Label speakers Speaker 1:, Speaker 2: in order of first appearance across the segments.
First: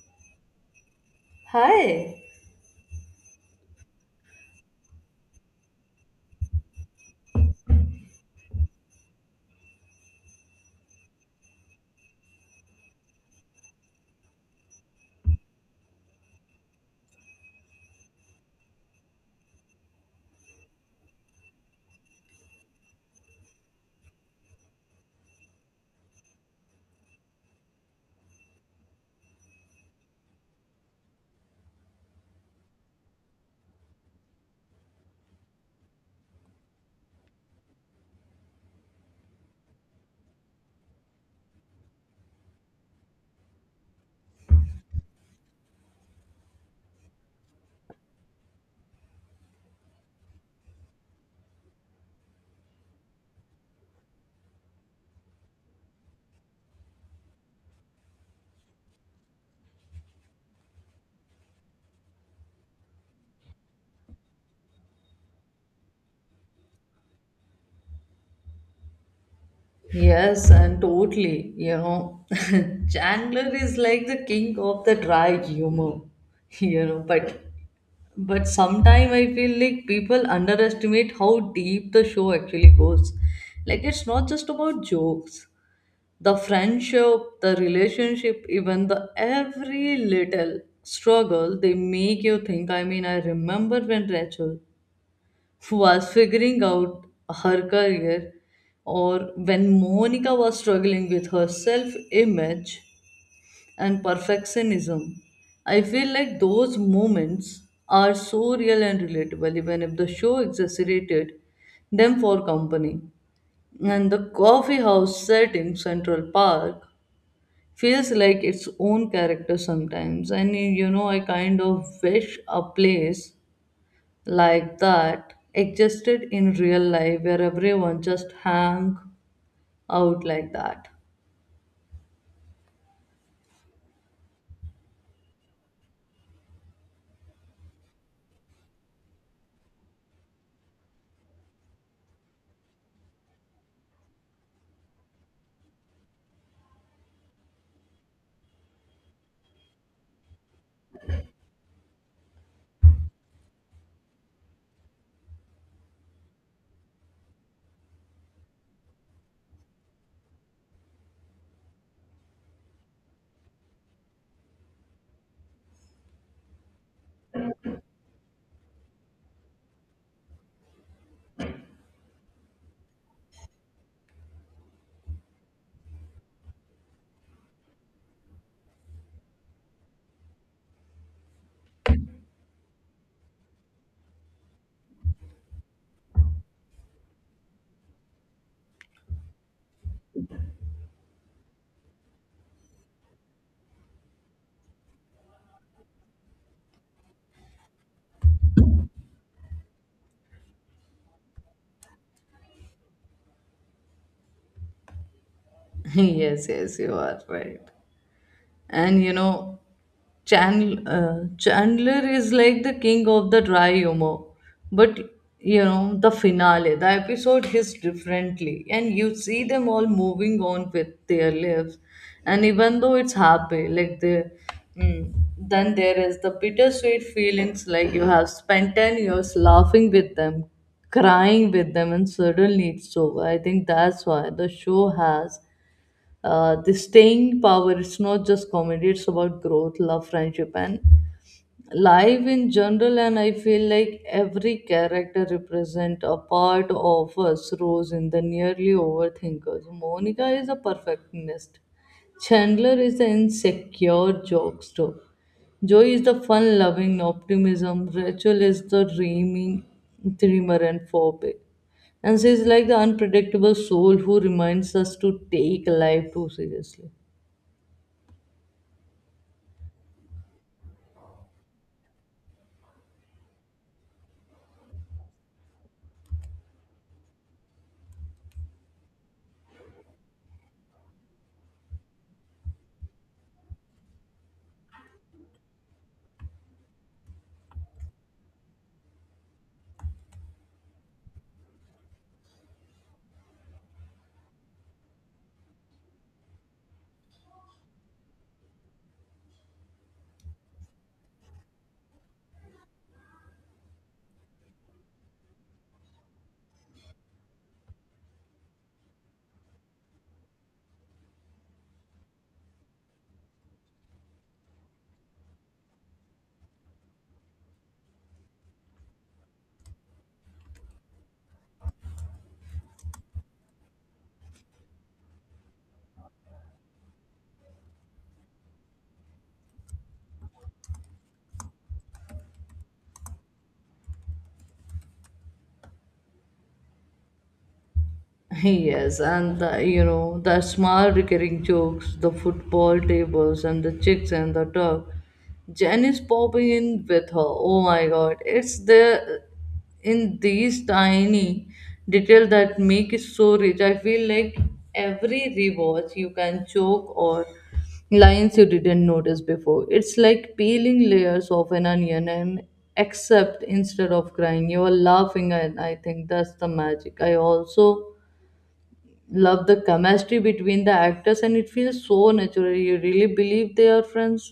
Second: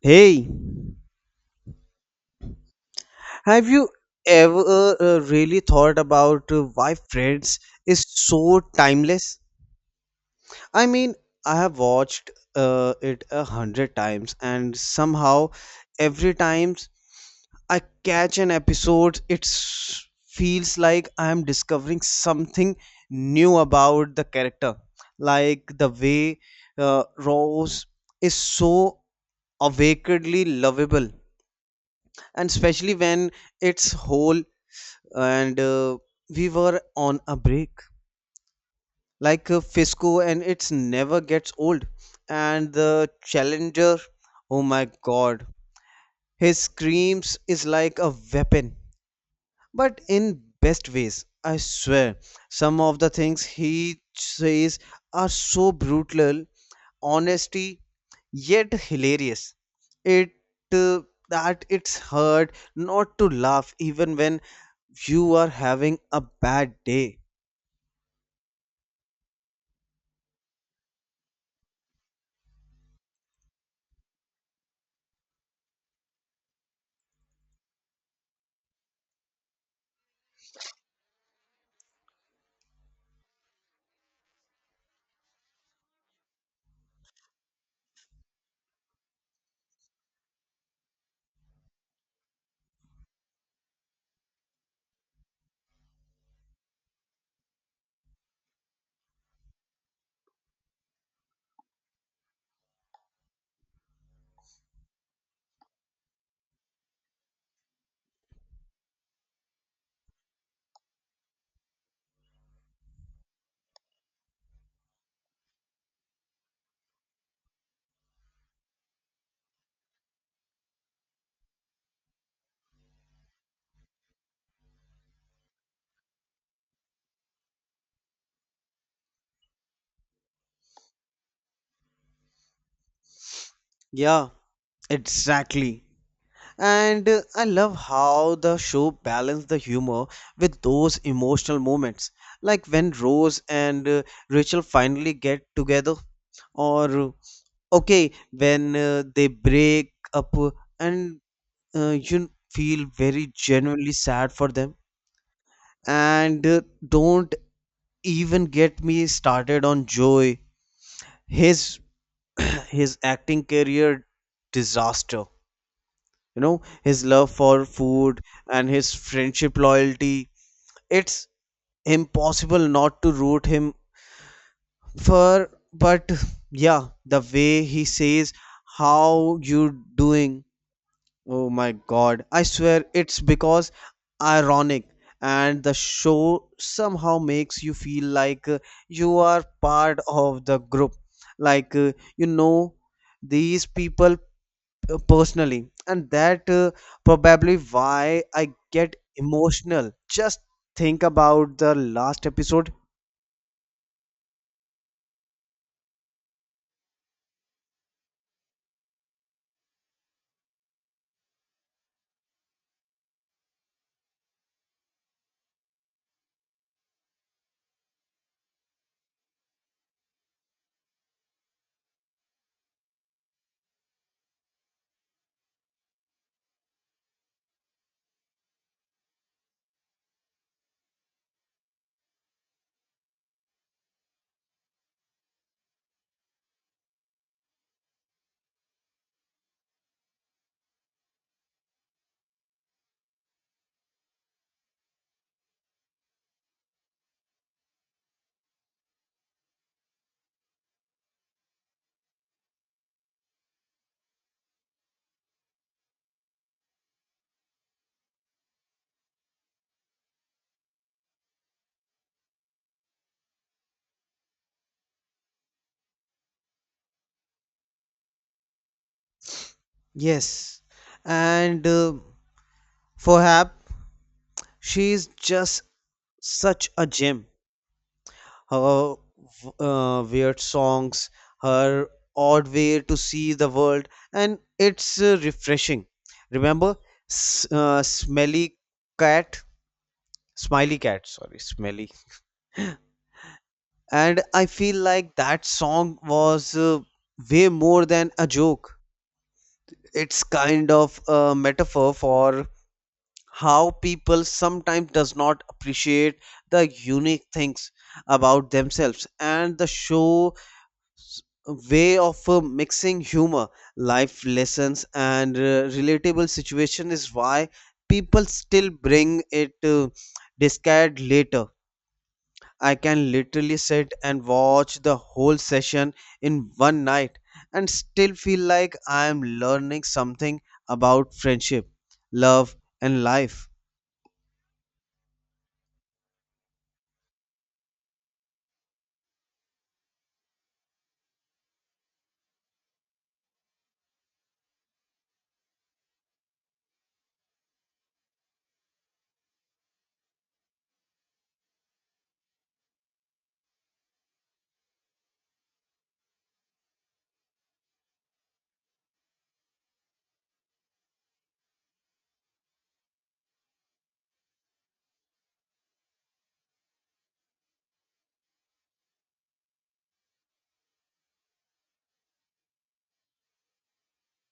Speaker 1: Hey,
Speaker 2: Hi.
Speaker 1: have you ever really thought about why Friends is so timeless? I mean, I have watched it a hundred times, and somehow every time I catch an episode, feels like I am discovering something new about the character. Like the way Rose is so awakenedly lovable, and especially when its whole and we were on a break, like fisco, and it's never gets old. And the challenger, oh my god, his screams is like a weapon, but in best ways. I swear some of the things he says are so brutal honesty yet hilarious. It uh, that it's hard not to laugh even when you are having a bad day.
Speaker 2: Yes, and totally. You know, Chandler is like the king of the dry humor. You know, but sometimes I feel like people underestimate how deep the show actually goes. Like it's not just about jokes. The friendship, the relationship, even the every little struggle they make you think. I mean, I remember when Rachel was figuring out her career, or when Monica was struggling with her self image and perfectionism. I feel like those moments are so real and relatable, even if the show exaggerated them for company. And the coffee house set in Central Park feels like its own character sometimes. And you know, I kind of wish a place like that existed in real life where everyone just hang out like that.
Speaker 1: Yeah. Exactly. And I love how the show balanced the humor with those emotional moments, like when Rose and Rachel finally get together, or okay, when they break up and you feel very genuinely sad for them. And don't even get me started on Joy, his his acting career disaster. You know, his love for food and his friendship loyalty, it's impossible not to root him for. But yeah, the way he says how you doing, oh my god, I swear it's because ironic. And the show somehow makes you feel like you are part of the group, like you know these people personally, and that probably why I get emotional just think about the last episode.
Speaker 2: Yes, yes, you are right. And you know, Chandler, Chandler is like the king of the dry humor, but you know, the finale, the episode hits differently, and you see them all moving on with their lives, and even though it's happy, like the then there is the bittersweet feelings, like you have spent 10 years laughing with them, crying with them, and suddenly it's over. I think that's why the show has the staying power. It's not just comedy, it's about growth, love, friendship, and life in general. And I feel like every character represent a part of us. Rose in the nearly overthinkers, Monica is a perfectionist, Chandler is the insecure jokester, Joy is the fun loving optimism, Rachel is the dreaming dreamer, and Phobic, and she's like the unpredictable soul who reminds us to take life too seriously.
Speaker 1: Yes. And perhaps she is just such a gem. Her weird songs, her odd way to see the world, and it's refreshing. Remember, smelly cat, smiley cat, sorry, smelly. And I feel like that song was way more than a joke. It's kind of a metaphor for how people sometimes does not appreciate the unique things about themselves. And the show s- way of mixing humor, life lessons, and relatable situation is why people still bring it discard later. I can literally sit and watch the whole session in one night and still feel like I am learning something about friendship, love, and life.
Speaker 2: Yes, and the, you know, the small recurring jokes, the football tables, and the chicks and the dog. Jen is popping in with her. Oh my god, it's the in these tiny detail that make it so rich. I feel like every rewatch you can choke or lines you didn't notice before. It's like peeling layers of an onion and except instead of crying, you are laughing, and I think that's the magic. I also love the chemistry between the actors, and it feels so natural you really believe they are friends.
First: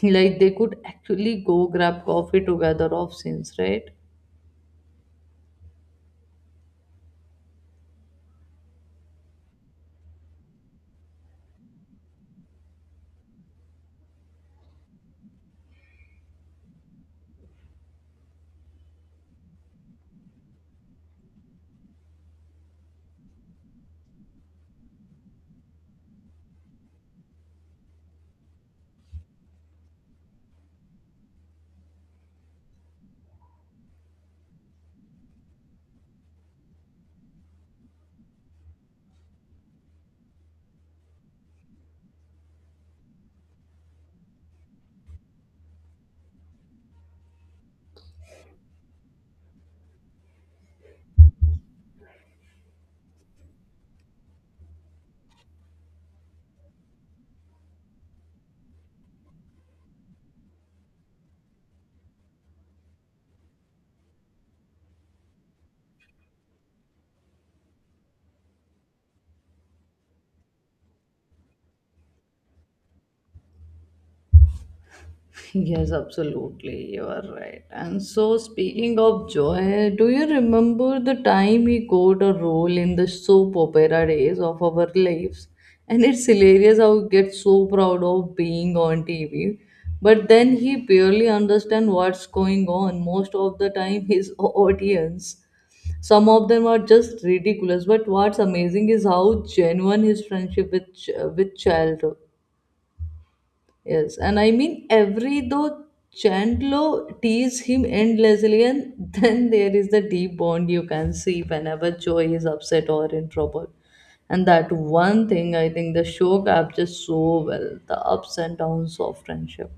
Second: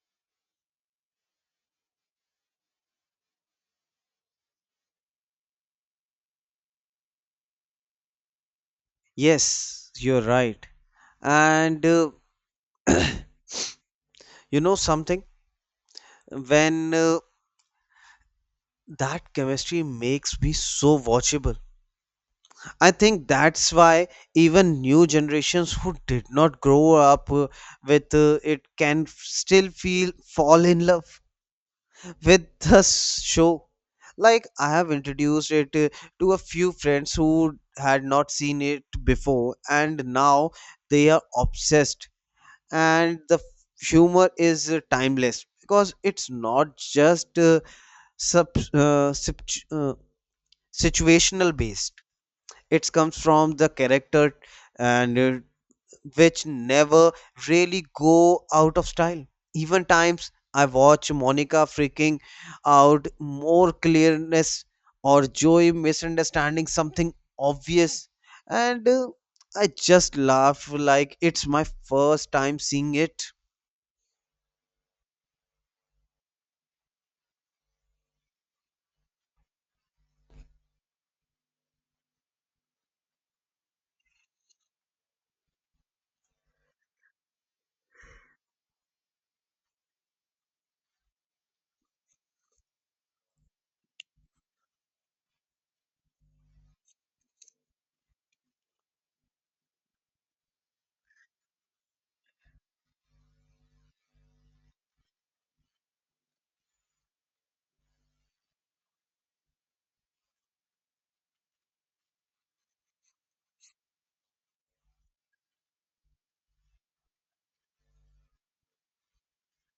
Speaker 2: Like they could actually go grab coffee together off scenes, right?
Speaker 1: Yes, you're right. And you know something? When that chemistry makes me so watchable. I think that's why even new generations who did not grow up with it can still feel fall in love with the show. Like, I have introduced it to a few friends who had not seen it before, and now they are obsessed. And the humor is timeless because it's not just sub, uh, situ- uh, situational based. It comes from the character, and which never really go out of style. Even times I watch Monica freaking out more clearness, or Joey misunderstanding something obvious, and I just laugh like it's my first time seeing it.
Speaker 2: Yes, absolutely. You are right. And so, speaking of joy, do you remember the time he got a role in the soap opera days of our lives? And it's hilarious how we get so proud of being on TV. But then he barely understands what's going on. Most of the time, his audience some of them are just ridiculous, but what's amazing is how genuine his friendship with with child. Yes, and I mean every though Chandler tease him endlessly, and then there is the deep bond you can see whenever Joey is upset or in trouble. And that one thing I think the show captures so well, the ups and downs of friendship.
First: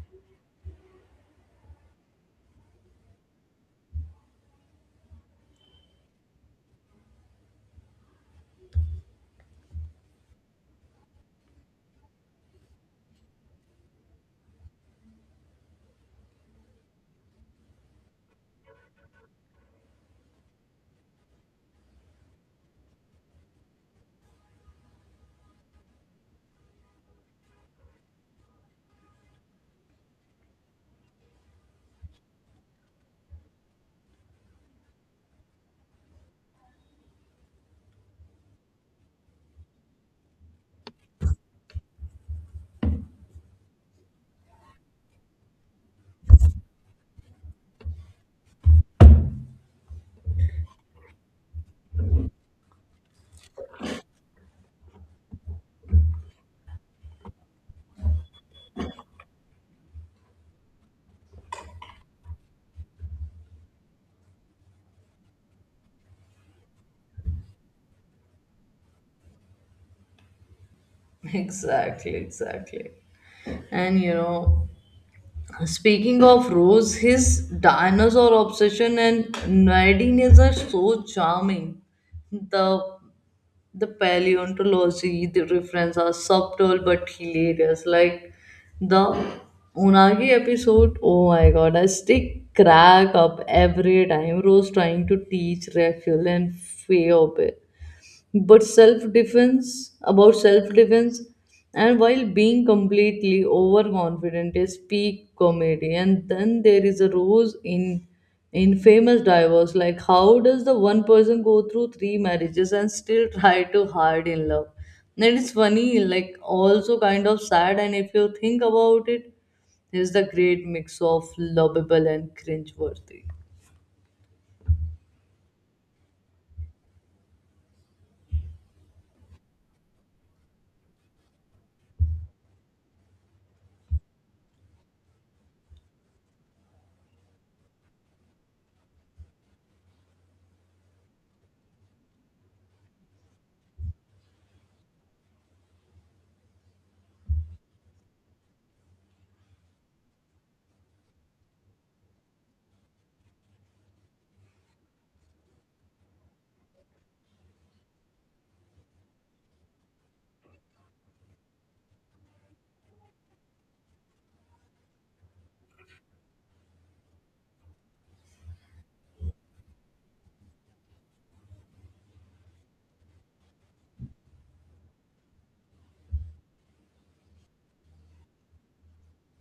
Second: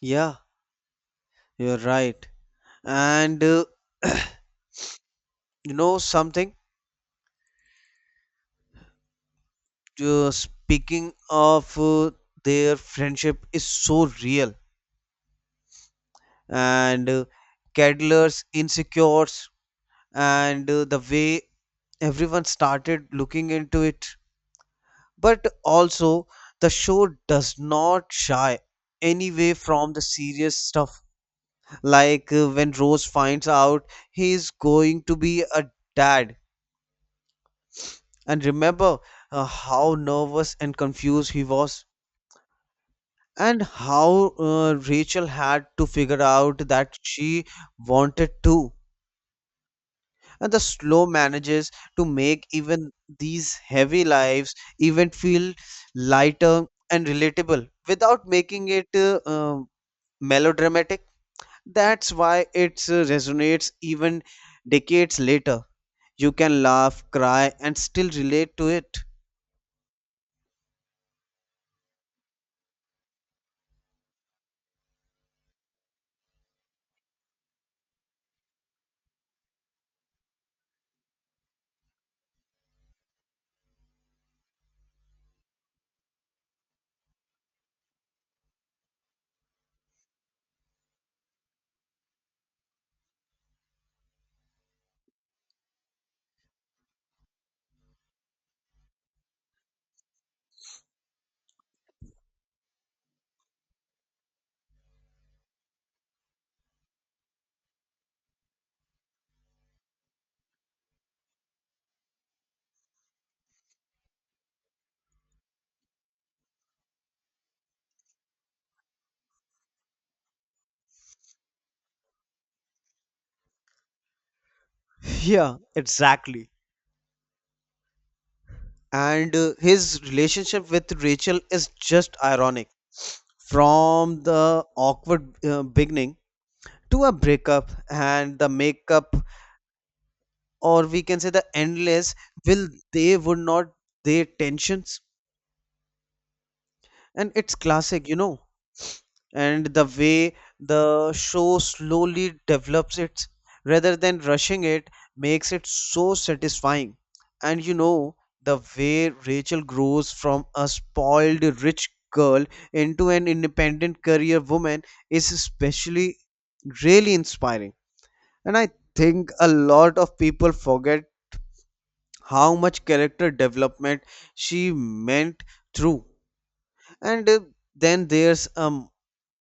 Speaker 1: Yeah, you're right. And you know something? Speaking of their friendship is so real, and Cadler's insecure, and the way everyone started looking into it. But also, the show does not shy anyway from the serious stuff. Like when Rose finds out he is going to be a dad. And remember how nervous and confused he was. And how Rachel had to figure out that she wanted to. And the slow manages to make even these heavy lives even feel lighter and relatable without making it melodramatic. That's why it resonates even decades later. You can laugh, cry, and still relate to it.
Speaker 2: Exactly, exactly. And you know, speaking of Rose, his dinosaur obsession and nerdiness are so charming. The the paleontology, the reference are subtle but hilarious. Like the Unagi episode, oh my god, I still crack up every time Rose trying to teach Raphael and Feobe but self defense about self defense, and while being completely overconfident is peak comedy. And then there is a rose in famous divorce, like how does the one person go through three marriages and still try to hard in love? And it's funny, like also kind of sad. And if you think about it, there's the great mix of lovable and cringe worthy.
Speaker 1: Yeah, exactly. And his relationship with Rachel is just ironic. From the awkward beginning to a breakup and the makeup, or we can say the endless will they would not, their tensions, and it's classic, you know. And the way the show slowly develops it rather than rushing it makes it so satisfying. And the way Rachel grows from a spoiled rich girl into an independent career woman is especially really inspiring. And I think a lot of people forget how much character development she meant through. And then there's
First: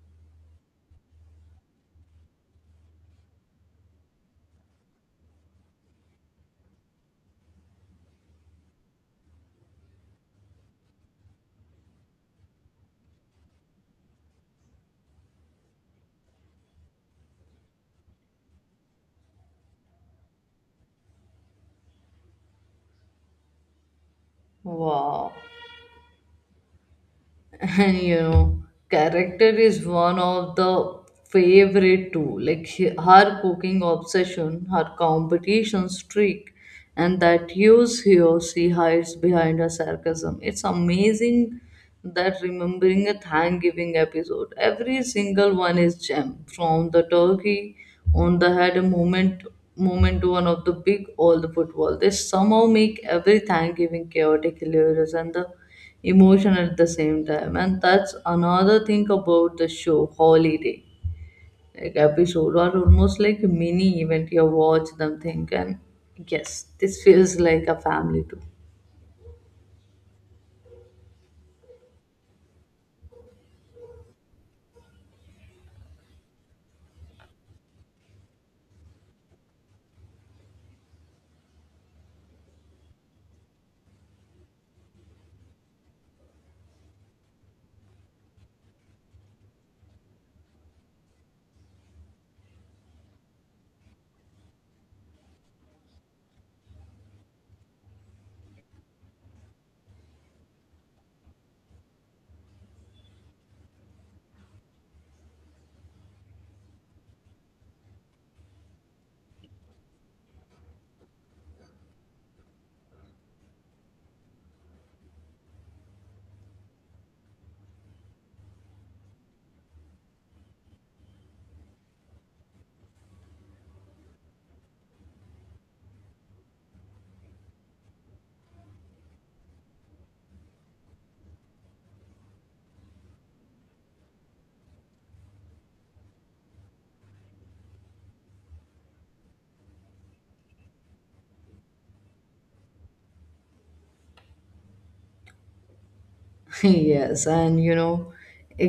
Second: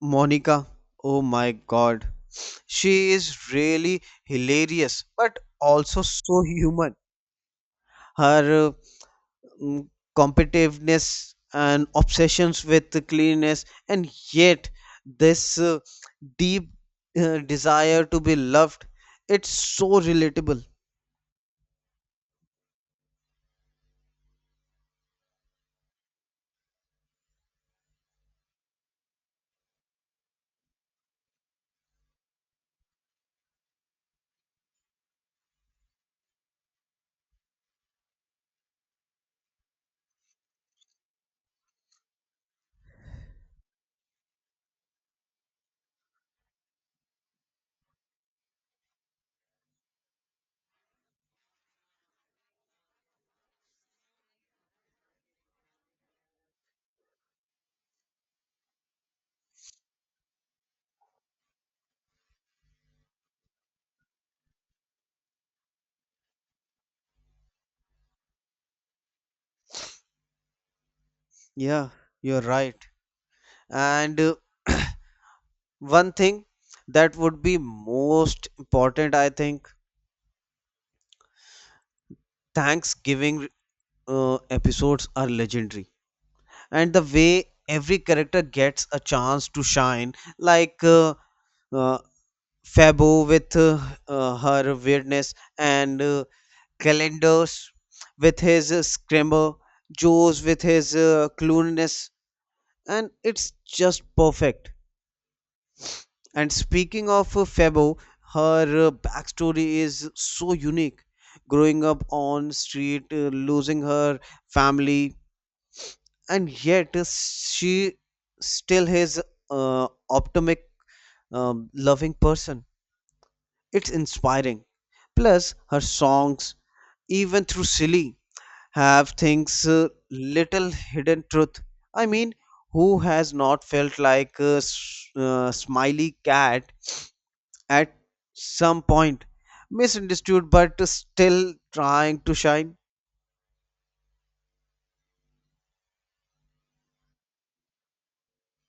Speaker 1: Monica. Oh my god. She is really hilarious, but also so human. Her mm, competitiveness and obsessions with the cleanness, and yet this deep desire to be loved, it's so relatable.
Speaker 2: Wow. And you know, character is one of the favorite too, like her cooking obsession, her competition streak, and that use here she hides behind her sarcasm, it's amazing. That remembering a Thanksgiving episode, every single one is gem. From the turkey on the head moment to one of the big old football, they somehow make every Thanksgiving chaotic, hilarious, and the emotion at the same time. And that's another thing about the show, holiday like episode are almost like a mini event, you watch them think and yes, this feels like a family too.
Speaker 1: Yeah, you're right. And one thing that would be most important, I think, Thanksgiving episodes are legendary. And the way every character gets a chance to shine, like uh, Fabo with her weirdness, and calendars with his scramble, Joes with his cluelessness. And it's just perfect. And speaking of Febo, her backstory is so unique. Growing up on street, losing her family, and yet she still is optimistic, loving person. It's inspiring. Plus, her songs, even through silly, have things little hidden truth. I mean, who has not felt like a smiley cat at some point, misunderstood but still trying to shine?
Speaker 2: Yes, and you know,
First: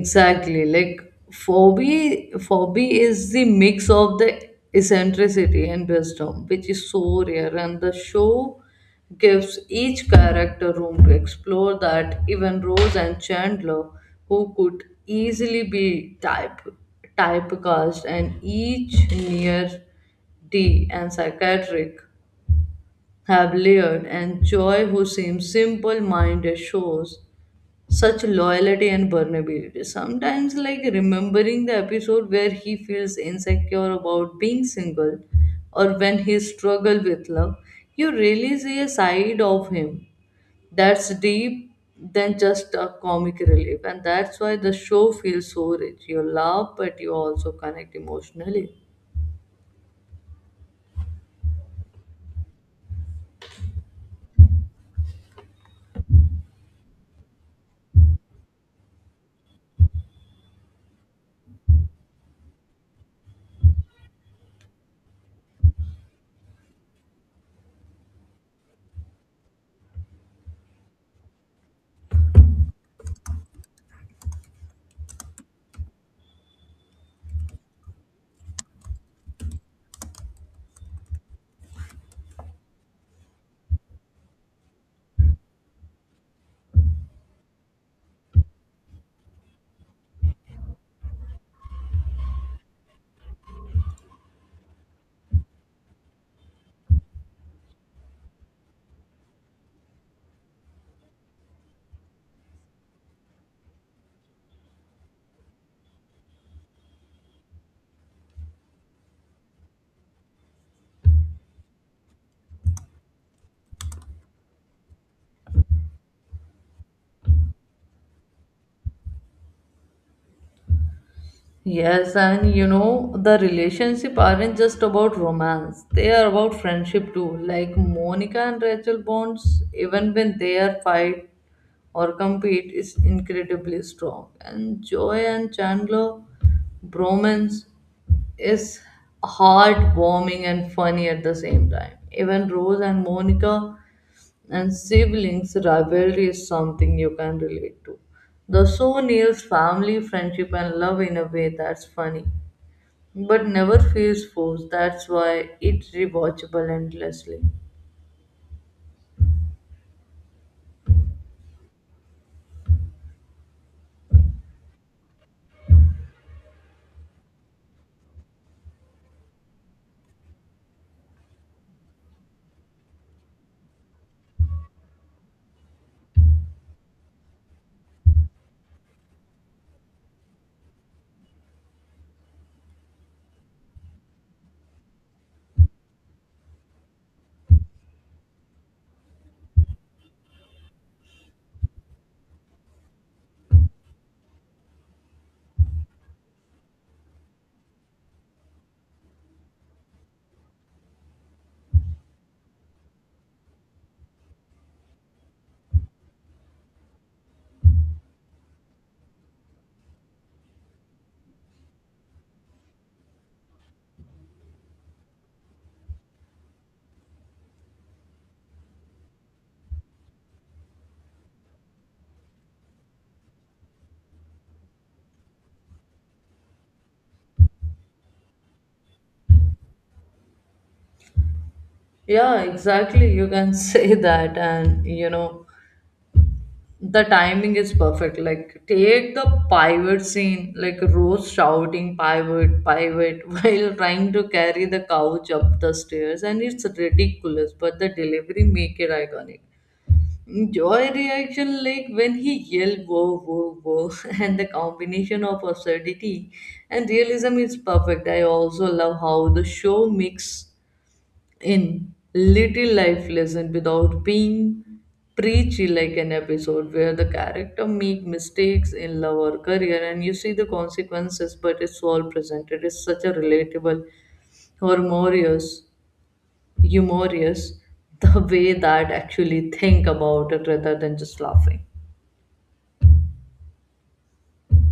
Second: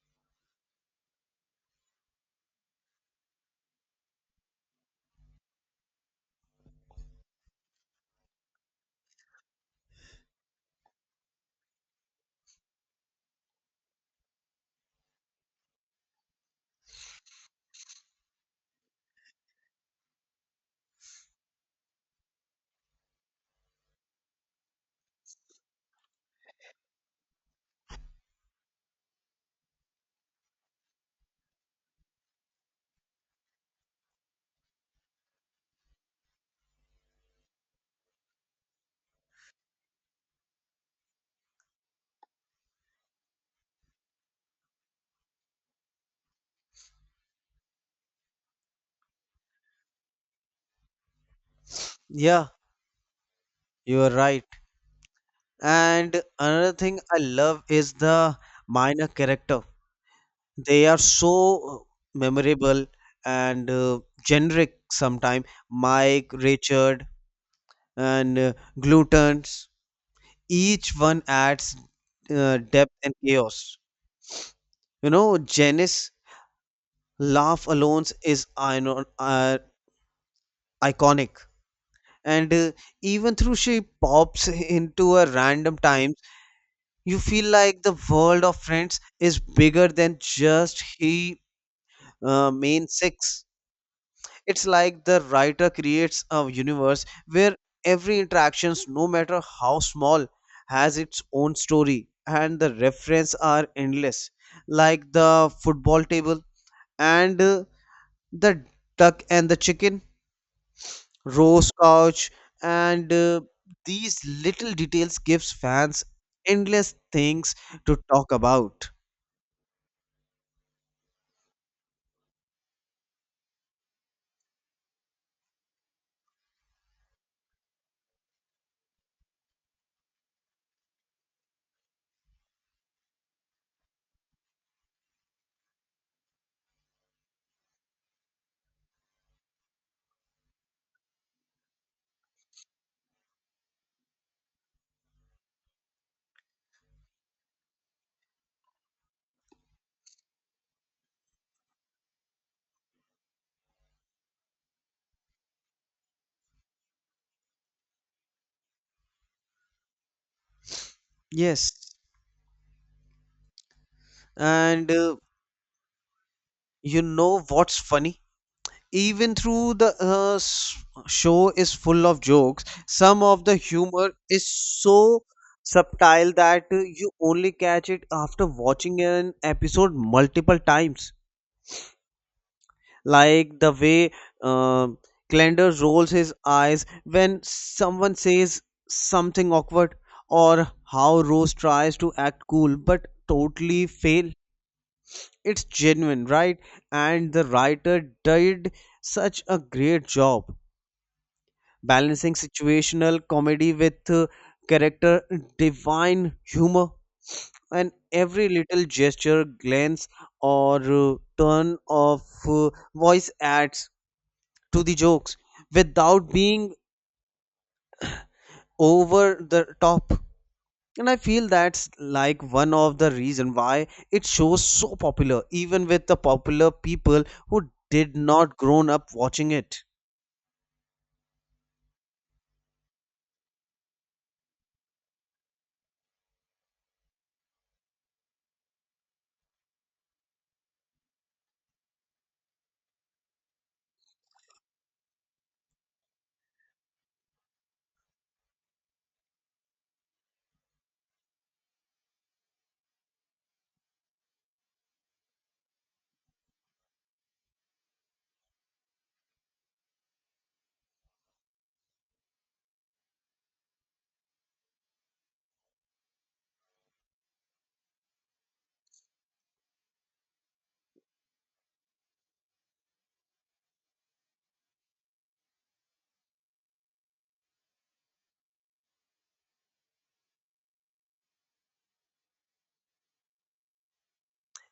Speaker 2: exactly, like Phobia is the mix of the eccentricity and wisdom, which is so rare. And the show gives each character room to explore that, even Rose and Chandler, who could easily be typecast, and each near D and psychiatric have layered. And Joy, who seems simple minded, shows such loyalty and vulnerability. Sometimes, like remembering the episode where he feels insecure about being single or when he struggles with love, you really see a side of him that's deep than just a comic relief. And that's why the show feels so rich. You laugh, but you also connect emotionally.
Speaker 1: Yeah, you are right. And another thing I love is the minor character. They are so memorable and generic sometimes, Mike, Richard, and Glutons. Each one adds depth and chaos. You know, Janice laugh alone is iconic. And even through she pops into a random times, you feel like the world of Friends is bigger than just he main six. It's like the writer creates a universe where every interactions, no matter how small, has its own story. And the reference are endless, like the football table and the duck and the chicken, Rose couch, and these little details gives fans endless things to talk about.
Speaker 2: Yes, and you know, the relationship aren't just about romance. They are about friendship too. Like Monica and Rachel bonds, even when they are fight or compete, is incredibly strong. And Joy and Chandler bromance is heartwarming and funny at the same time. Even Rose and Monica and siblings rivalry is something you can relate to. The show nails family, friendship, and love in a way that's funny but never feels forced. That's why it's rewatchable endlessly.
Speaker 1: Yes. And you know what's funny, even through the show is full of jokes, some of the humor is so subtle that you only catch it after watching an episode multiple times, like the way uh, Glender rolls his eyes when someone says something awkward, or how Rose tries to act cool but totally fail. It's genuine, right? And the writer did such a great job balancing situational comedy with character divine humor. And every little gesture, glance, or turn of voice adds to the jokes without being over the top. And I feel that's like one of the reason why it shows so popular, even with the popular people who did not grown up watching it.
Speaker 2: Yeah, exactly. You can say that, and you know, the timing is perfect. Like, take the pivot scene, like Rose shouting pivot, pivot, while trying to carry the couch up the stairs, and it's ridiculous, but the delivery make it iconic. Joy reaction, like when he yelled whoa, whoa, whoa, and the combination of absurdity and realism is perfect. I also love how the show mix in little life lesson without being preachy, like an episode where the character make mistakes in love or career and you see the consequences, but it's all presented. It's such a relatable, humorous, humorous the way that actually think about it rather than just laughing.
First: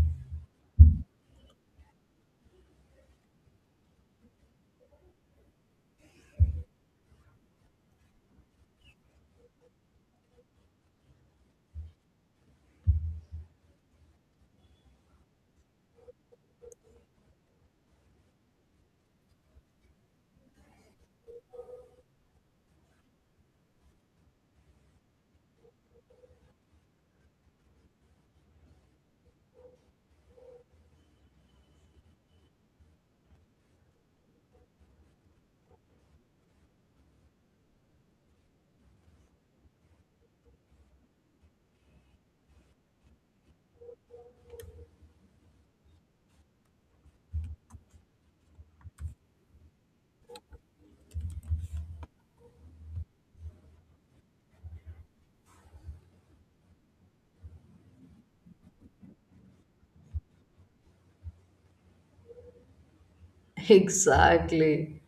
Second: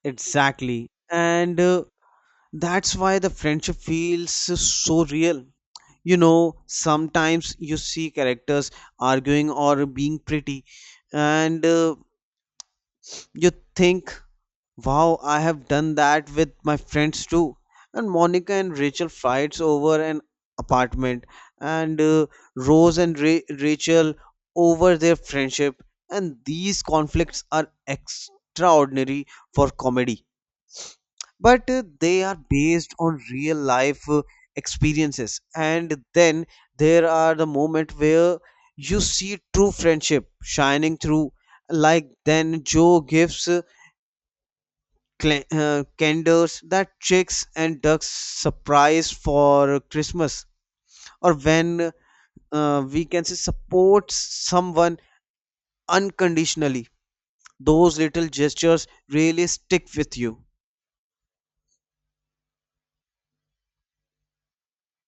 Speaker 1: Exactly. And that's why the friendship feels so real. You know, sometimes you see characters arguing or being pretty, and you think, wow, I have done that with my friends too. And Monica and Rachel fights over an apartment, and Rose and Rachel over their friendship. And these conflicts are extraordinary for comedy, but they are based on real life experiences. And then there are the moment where you see true friendship shining through, like then Joe gives candors that chicks and ducks surprise for Christmas, or when we can say support someone unconditionally. Those little gestures really stick with you.
Speaker 2: Exactly.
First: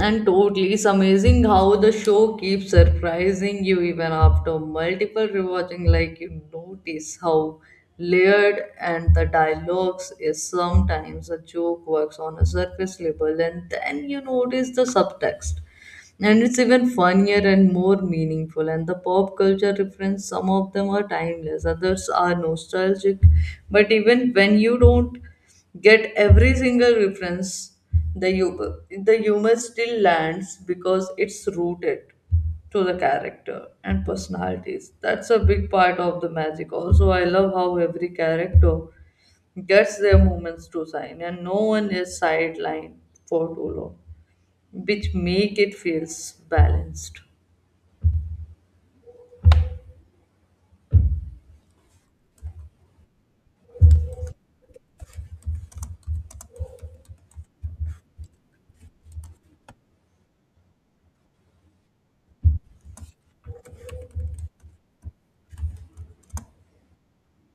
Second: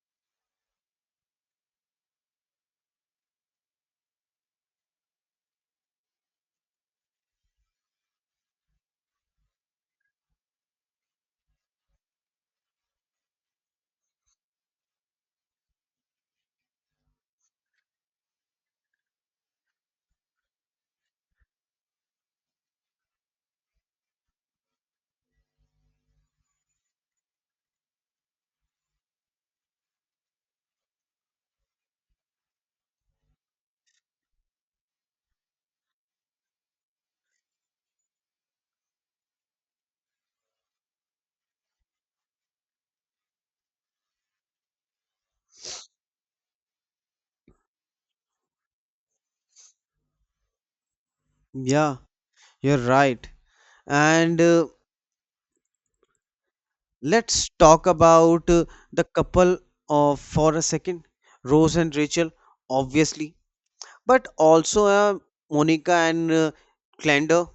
Speaker 2: And totally, it's amazing how the show keeps surprising you even after multiple rewatching. Like, you notice how layered and the dialogues is, sometimes a joke works on a surface level, and then you notice the subtext. And it's even funnier and more meaningful. And the pop culture reference, some of them are timeless, others are nostalgic. But even when you don't get every single reference, the humor, the humor still lands because it's rooted to the character and personalities. That's a big part of the magic. Also, I love how every character gets their moments to shine and no one is sidelined for too long, which make it feels balanced.
Speaker 1: Yeah, you're right. And let's talk about the couple of for a second, Rose and Rachel, obviously, but also Monica and Clander.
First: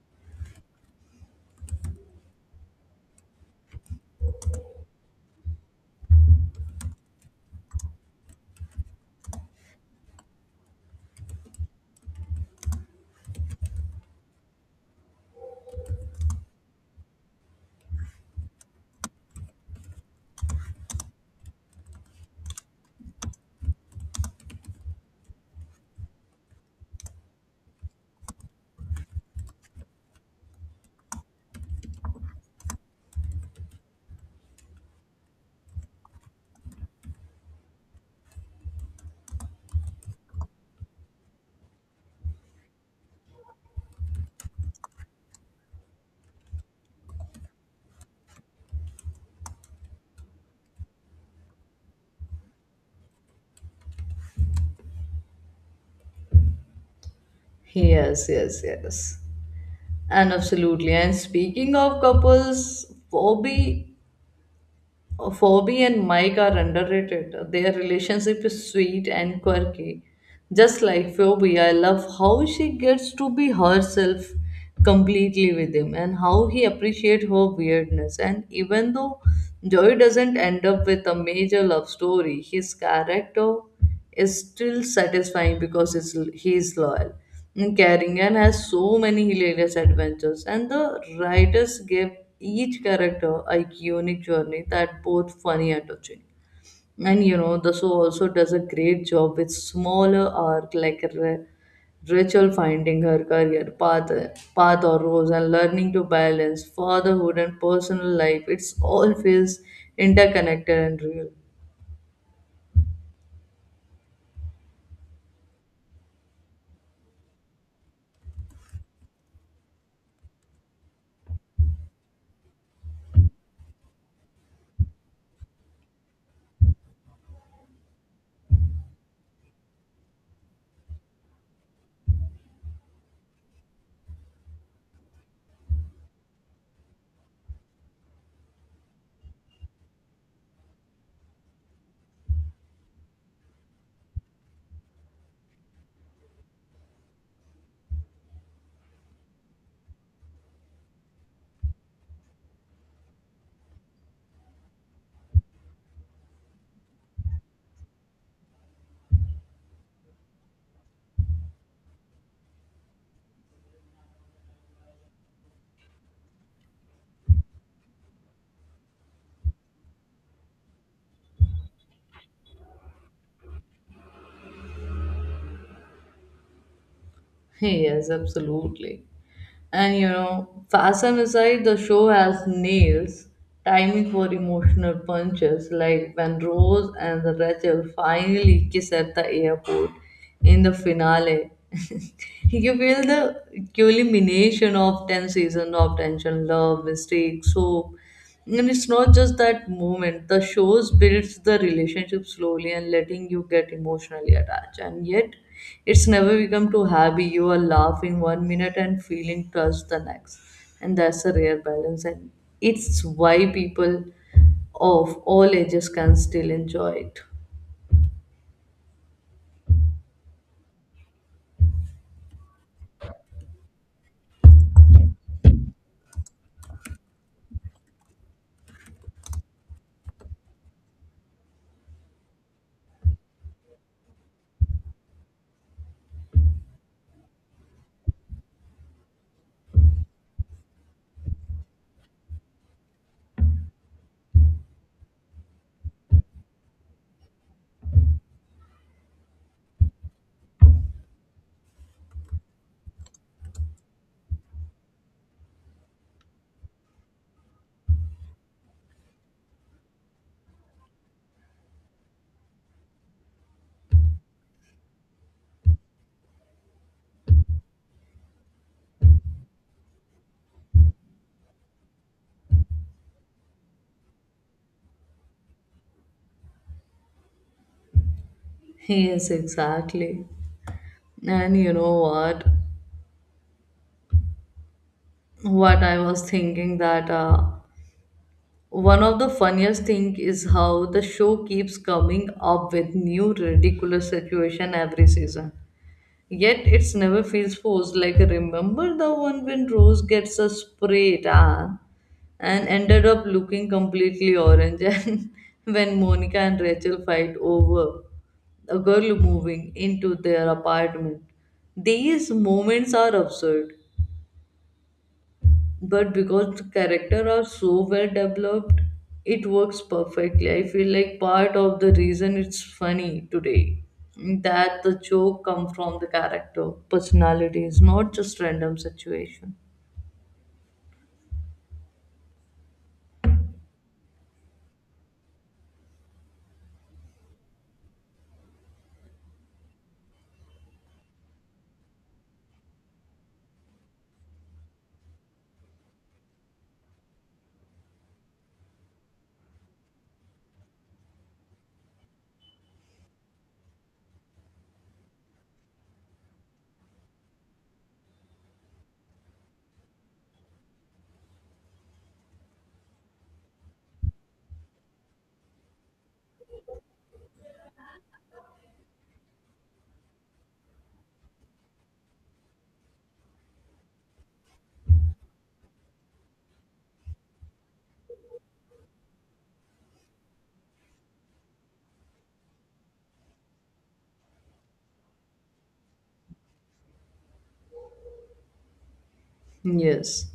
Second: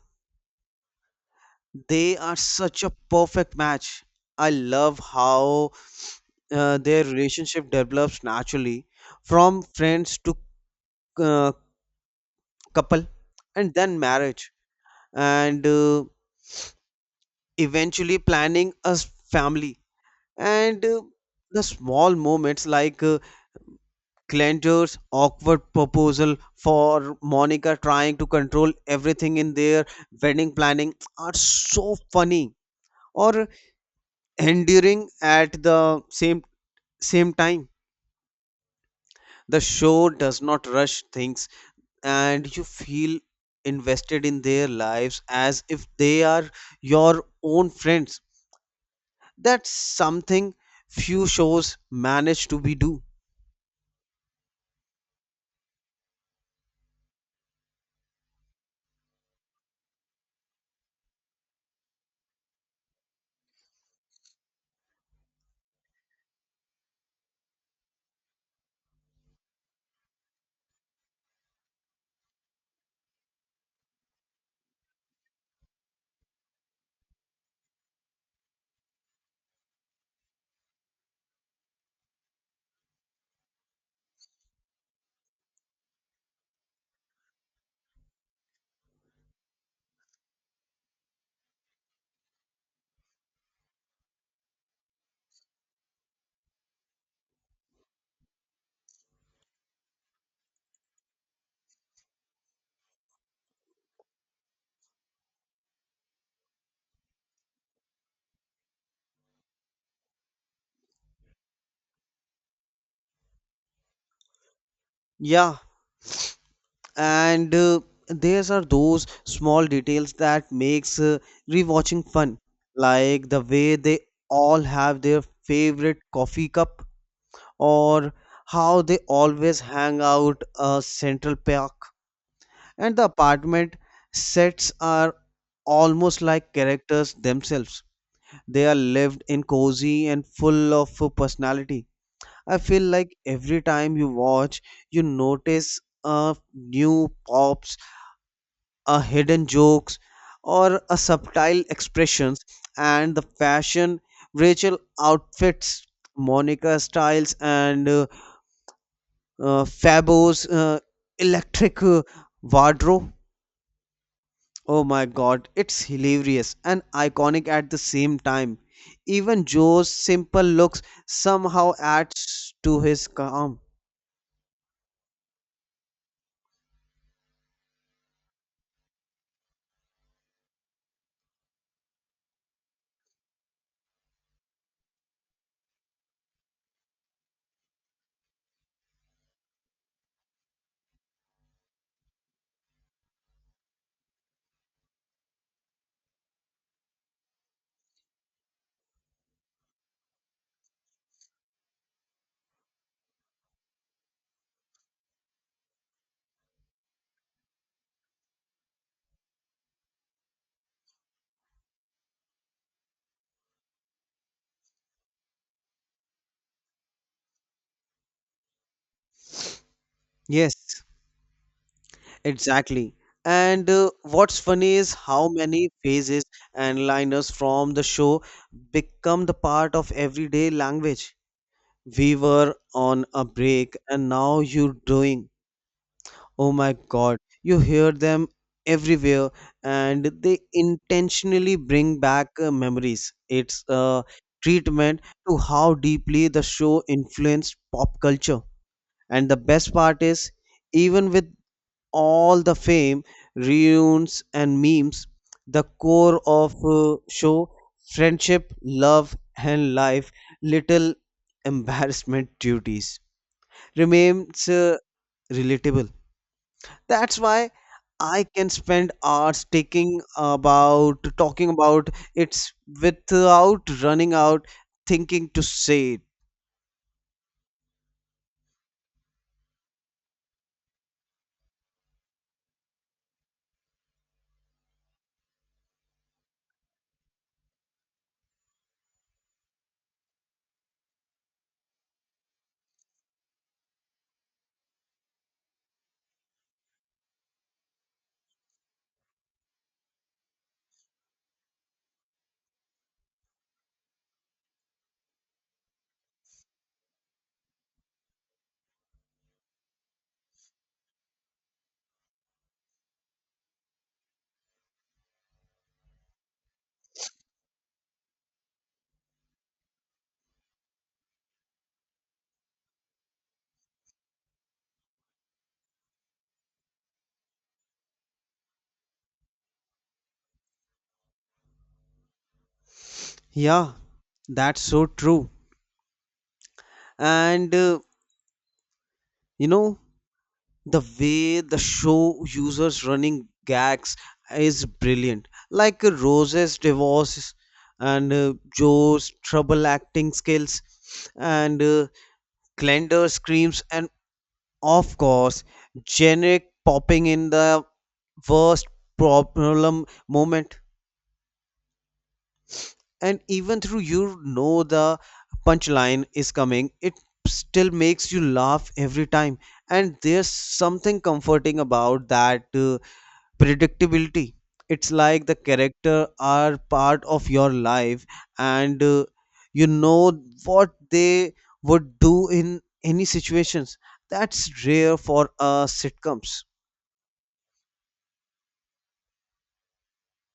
Speaker 1: They are such a perfect match. I love how their relationship develops naturally from friends to uh, couple, and then marriage, and eventually planning a family. And the small moments, like Glenda's awkward proposal for Monica trying to control everything in their wedding planning, are so funny or endearing at the same time. The show does not rush things, and you feel invested in their lives as if they are your own friends. That's something few shows manage to be do.
Speaker 2: Yes, yes, yes. And absolutely. And speaking of couples, Bobby Phoebe and Mike are underrated. Their relationship is sweet and quirky. Just like Phoebe, I love how she gets to be herself completely with him and how he appreciates her weirdness. And even though Joey doesn't end up with a major love story, his character is still satisfying because it's, he is loyal. And Carrigan has so many hilarious adventures, and the writers gave each character a unique journey that both funny and touching. And you know, the show also does a great job with smaller arc, like Rachel finding her career path, or rose, and learning to balance fatherhood and personal life. It's all feels interconnected and real.
Speaker 1: Yeah. And there's are those small details that makes rewatching fun, like the way they all have their favorite coffee cup, or how they always hang out a Central Park. And the apartment sets are almost like characters themselves. They are lived in cozy and full of personality. I feel like every time you watch, you notice a new pops, a hidden jokes, or a subtle expressions. And the fashion, Rachel outfits, Monica styles, and Fabio's electric wardrobe. Oh my god, it's hilarious and iconic at the same time. Even Joe's simple looks somehow adds to his calm.
Speaker 2: Yes, absolutely. And you know, fashion aside, the show has nails timing for emotional punches, like when Rose and Rachel finally kiss at the airport in the finale. You feel the culmination of 10 seasons of tension, love, mistakes, hope, and it's not just that moment. The shows builds the relationship slowly and letting you get emotionally attached. And yet, it's never become too happy. You are laughing 1 minute and feeling touched the next. And that's a rare balance. And it's why people of all ages can still enjoy it.
Speaker 1: Yes, exactly. And what's funny is how many phrases and liners from the show become the part of everyday language. We were on a break, and now you're doing. Oh my god, you hear them everywhere, and they intentionally bring back memories. It's a treatment to how deeply the show influenced pop culture. And the best part is, even with all the fame, reunions, and memes, the core of show friendship, love, and life little embarrassment duties remains relatable. That's why I can spend hours taking about talking about it without running out thinking to say it.
Speaker 2: Yes, exactly. And you know what? What I was thinking that one of the funniest thing is how the show keeps coming up with new ridiculous situation every season. Yet it's never feels forced. Like remember the one when Rose gets a spray tan and ended up looking completely orange, and when Monica and Rachel fight over a girl moving into their apartment. These moments are absurd, but because the character are so well developed, it works perfectly. I feel like part of the reason it's funny today that the joke come from the character personalities, not just random situation.
Speaker 1: Yeah, that's so true. And you know, the way the show users running gags is brilliant. Like Rose's divorce, and Joe's trouble acting skills, and Glenda's screams, and of course, generic popping in the worst problem moment, and even through the punchline is coming, it still makes you laugh every time. And there's something comforting about that predictability. It's like the character are part of your life, and you know what they would do in any situations. That's rare for sitcoms.
Speaker 2: Yes.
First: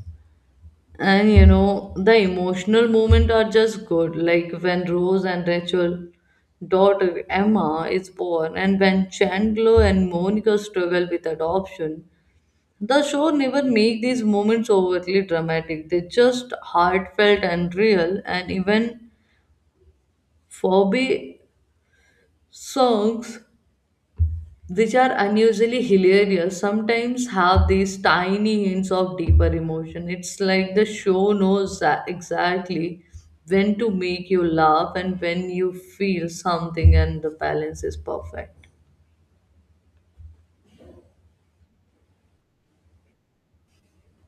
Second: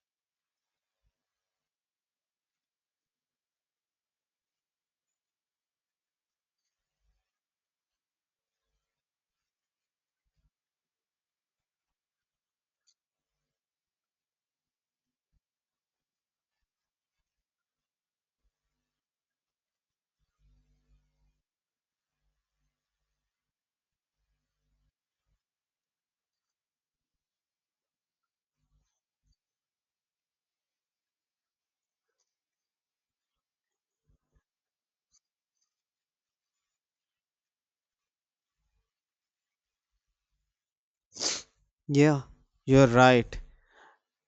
Speaker 2: And you know, the emotional moment are just good. Like when Rose and Rachel daughter Emma is born, and when Chandler and Monica struggle with adoption, the show never make these moments overtly dramatic. They just heartfelt and real. And even Phoebe songs, which are unusually hilarious, sometimes have these tiny hints of deeper emotion. It's like the show knows exactly when to make you laugh and when you feel something, and the balance is perfect.
Speaker 1: Yeah, you're right.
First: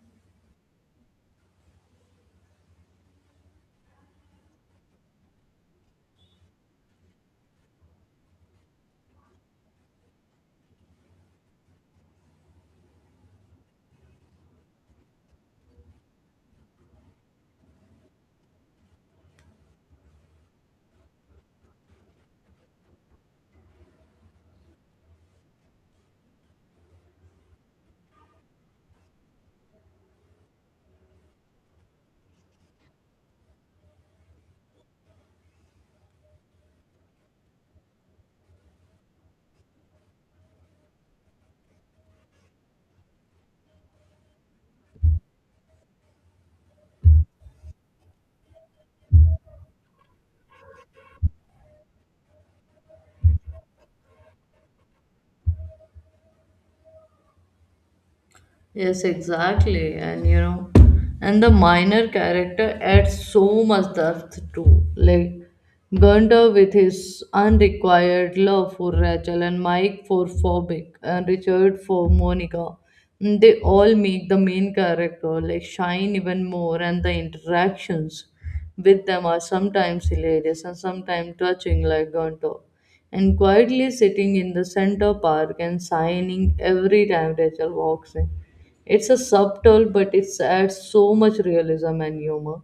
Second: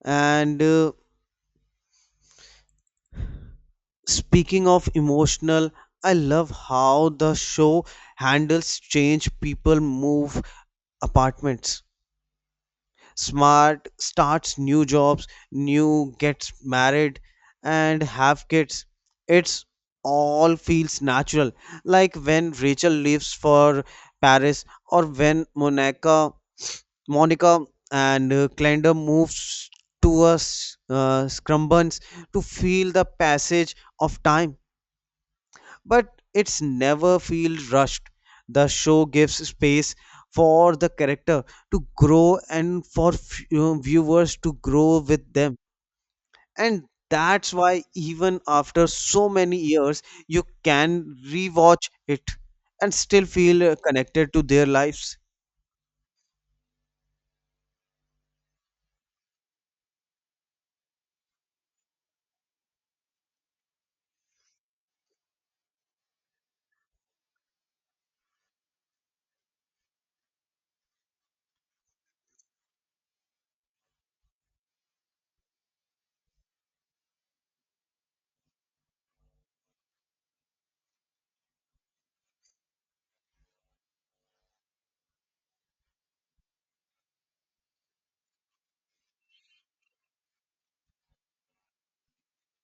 Speaker 1: And speaking of emotional, I love how the show handles change. People move apartments. Smart starts new jobs, new gets married and have kids. It's all feels natural. Like when Rachel leaves for Paris, or when Monica and Clender moves towards Scrubbins to feel the passage of time, but it's never feel rushed. The show gives space for the character to grow, and for viewers to grow with them, and that's why even after so many years, you can rewatch it and still feel connected to their lives.
Speaker 2: Yes, exactly. And you know, and the minor character adds so much depth too. Like Gunther with his unrequired love for Rachel, and Mike for Phobic, and Richard for Monica. Mm, they all make the main character like shine even more, and the interactions with them are sometimes hilarious and sometimes touching, like Gunther. And quietly sitting in the center park and sighing every time Rachel walks in. It's a subtle, but it adds so much realism and humor.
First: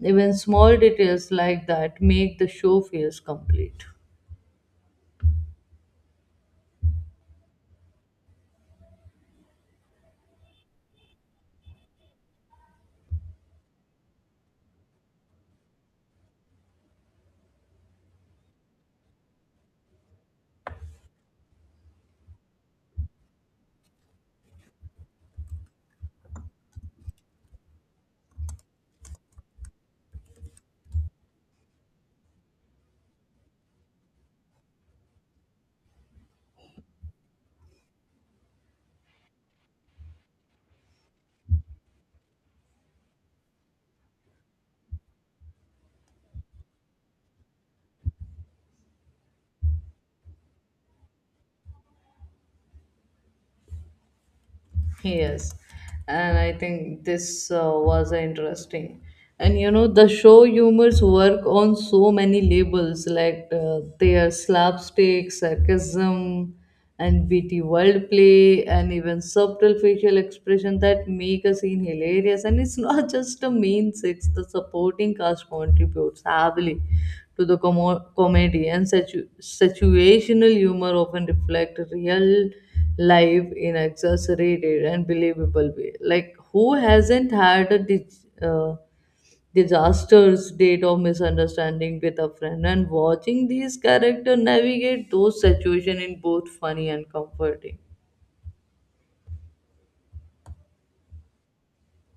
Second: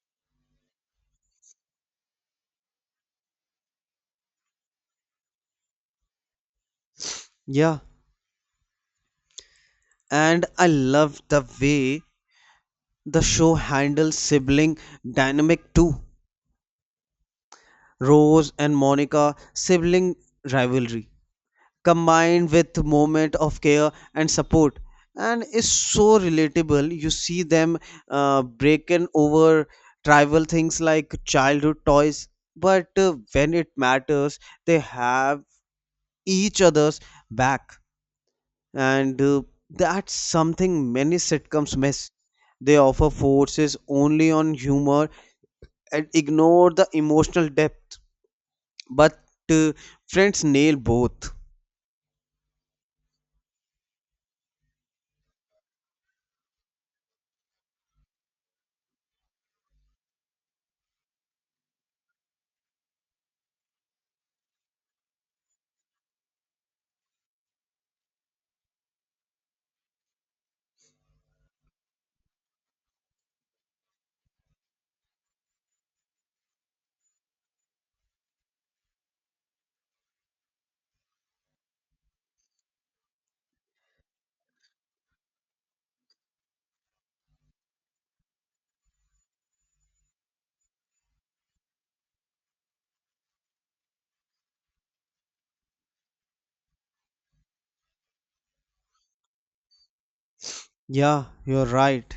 Speaker 2: Even small details like that make the show feels complete.
Speaker 1: Yeah, and I love the way the show handles sibling dynamic too. Rose and Monica sibling rivalry combined with moment of care and support and is so relatable. You see them breaking over trivial things like childhood toys, but when it matters, they have each other's back, and that's something many sitcoms miss. They offer forces only on humor and ignore the emotional depth. But uh, friends nail both.
Speaker 2: Yes, and I think this was interesting. And you know, the show humors work on so many labels, like they are slapstick, sarcasm, and witty wordplay, and even subtle facial expression that make a scene hilarious. And it's not just the main six, the supporting cast contributes heavily to the comedy, and situational humor often reflect real live in exaggerated and believable way. Like who hasn't had a disastrous date of misunderstanding with a friend? And watching these characters navigate those situations in both funny and comforting.
Speaker 1: Yeah, you're right.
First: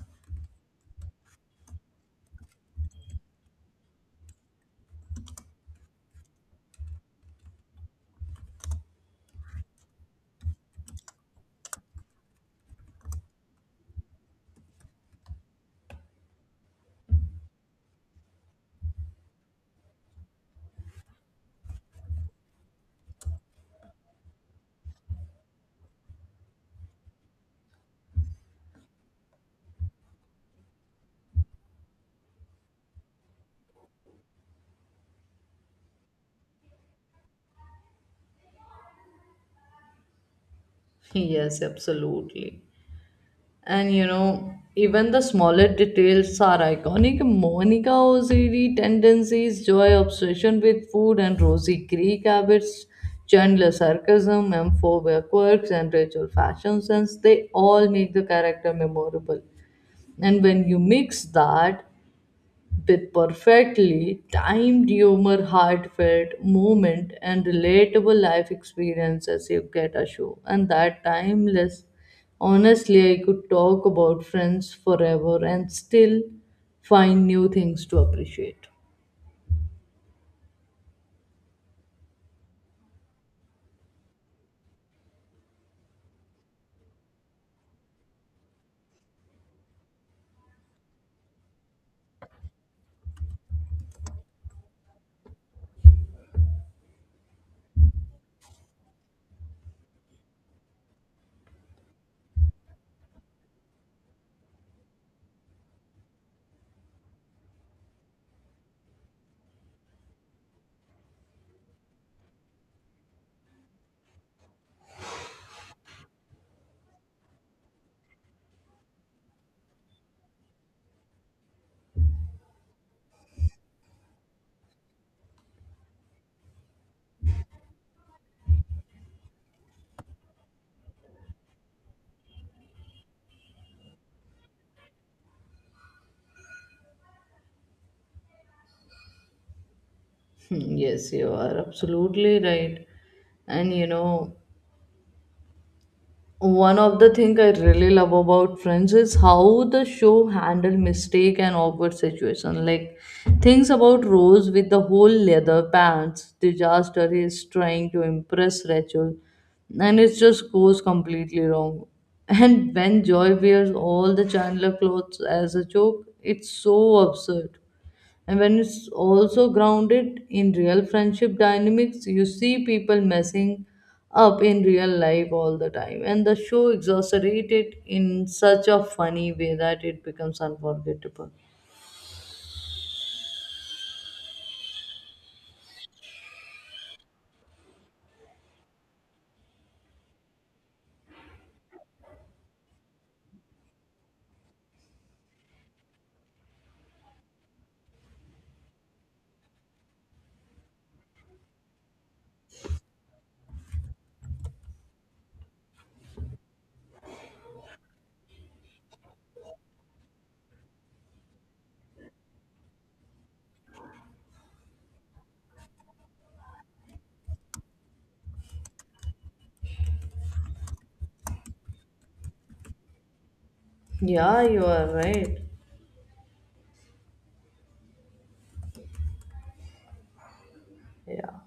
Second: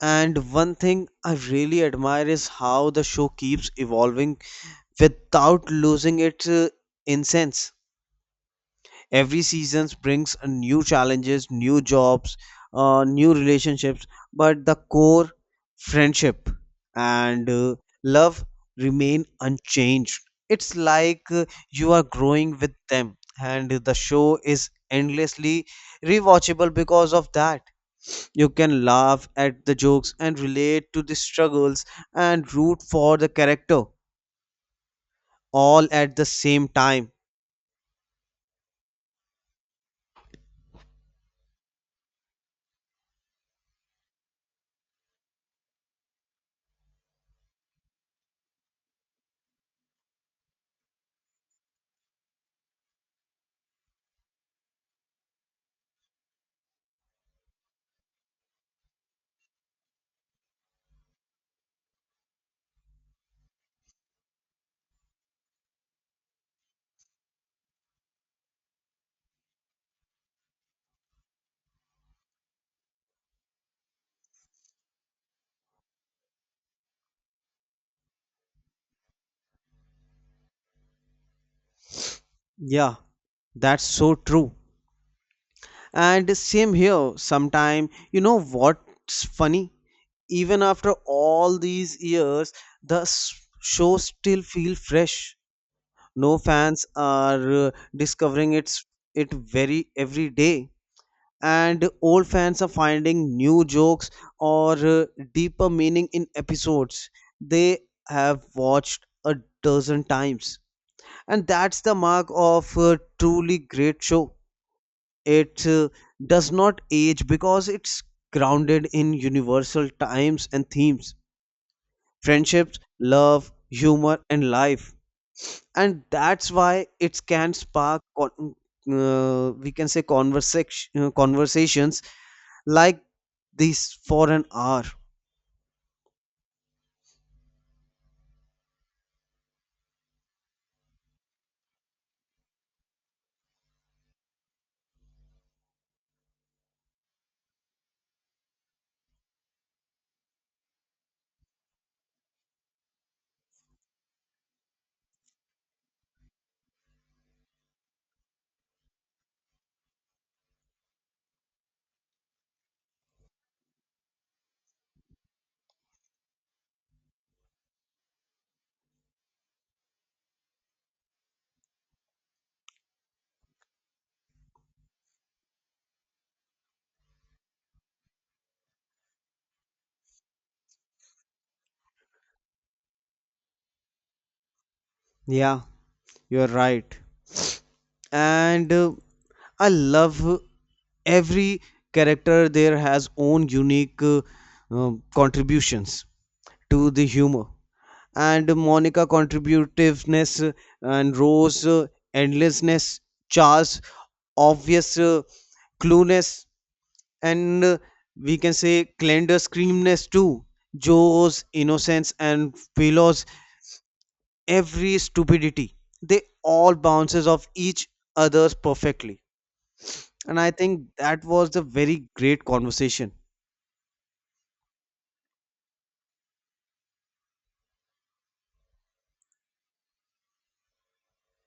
Speaker 1: And one thing I really admire is how the show keeps evolving without losing its innocence. Every season brings new challenges, new jobs, new relationships, but the core friendship and love remain unchanged. It's like you are growing with them, and the show is endlessly rewatchable because of that. You can laugh at the jokes and relate to the struggles and root for the character all at the same time.
Speaker 2: Yes, absolutely. And you know, even the smaller details are iconic. Monica Oziri tendencies, joy obsession with food, and Rosie Creek habits, Chandler sarcasm, and phobia quirks, and Rachel fashion sense, they all make the character memorable. And when you mix that with perfectly timed humor, heartfelt moment, and relatable life experiences, you get a show. And that timeless, honestly, I could talk about friends forever and still find new things to appreciate.
Speaker 1: Yeah, that's so true. And same here. Sometime, you know what's funny? Even after all these years, the s- show still feel fresh. No fans are discovering its it very every day, and old fans are finding new jokes or deeper meaning in episodes they have watched a dozen times. And that's the mark of a truly great show. It does not age because it's grounded in universal times and themes, friendships, love, humor, and life, and that's why it can spark we can say conversations like this for an hour.
Speaker 2: Hmm, yes, you are absolutely right. And you know, one of the things I really love about Friends is how the show handled mistake and awkward situation. Like things about Rose with the whole leather pants disaster is trying to impress Rachel, and it just goes completely wrong. And when Joy wears all the Chandler clothes as a joke, it's so absurd. And when it's also grounded in real friendship dynamics, you see people messing up in real life all the time, and the show exaggerated in such a funny way that it becomes unforgettable.
Speaker 1: Yeah, you're right. And I love every character there has own unique contributions to the humor. And Monica contributiveness, and Rose endlessness, Charles obvious clueless, and we can say Glenda screamness too. Joe's innocence and Philo's every stupidity. They all bounces off each other's perfectly. And I think that was a very great conversation.
Speaker 2: Yeah, you are right. Yeah.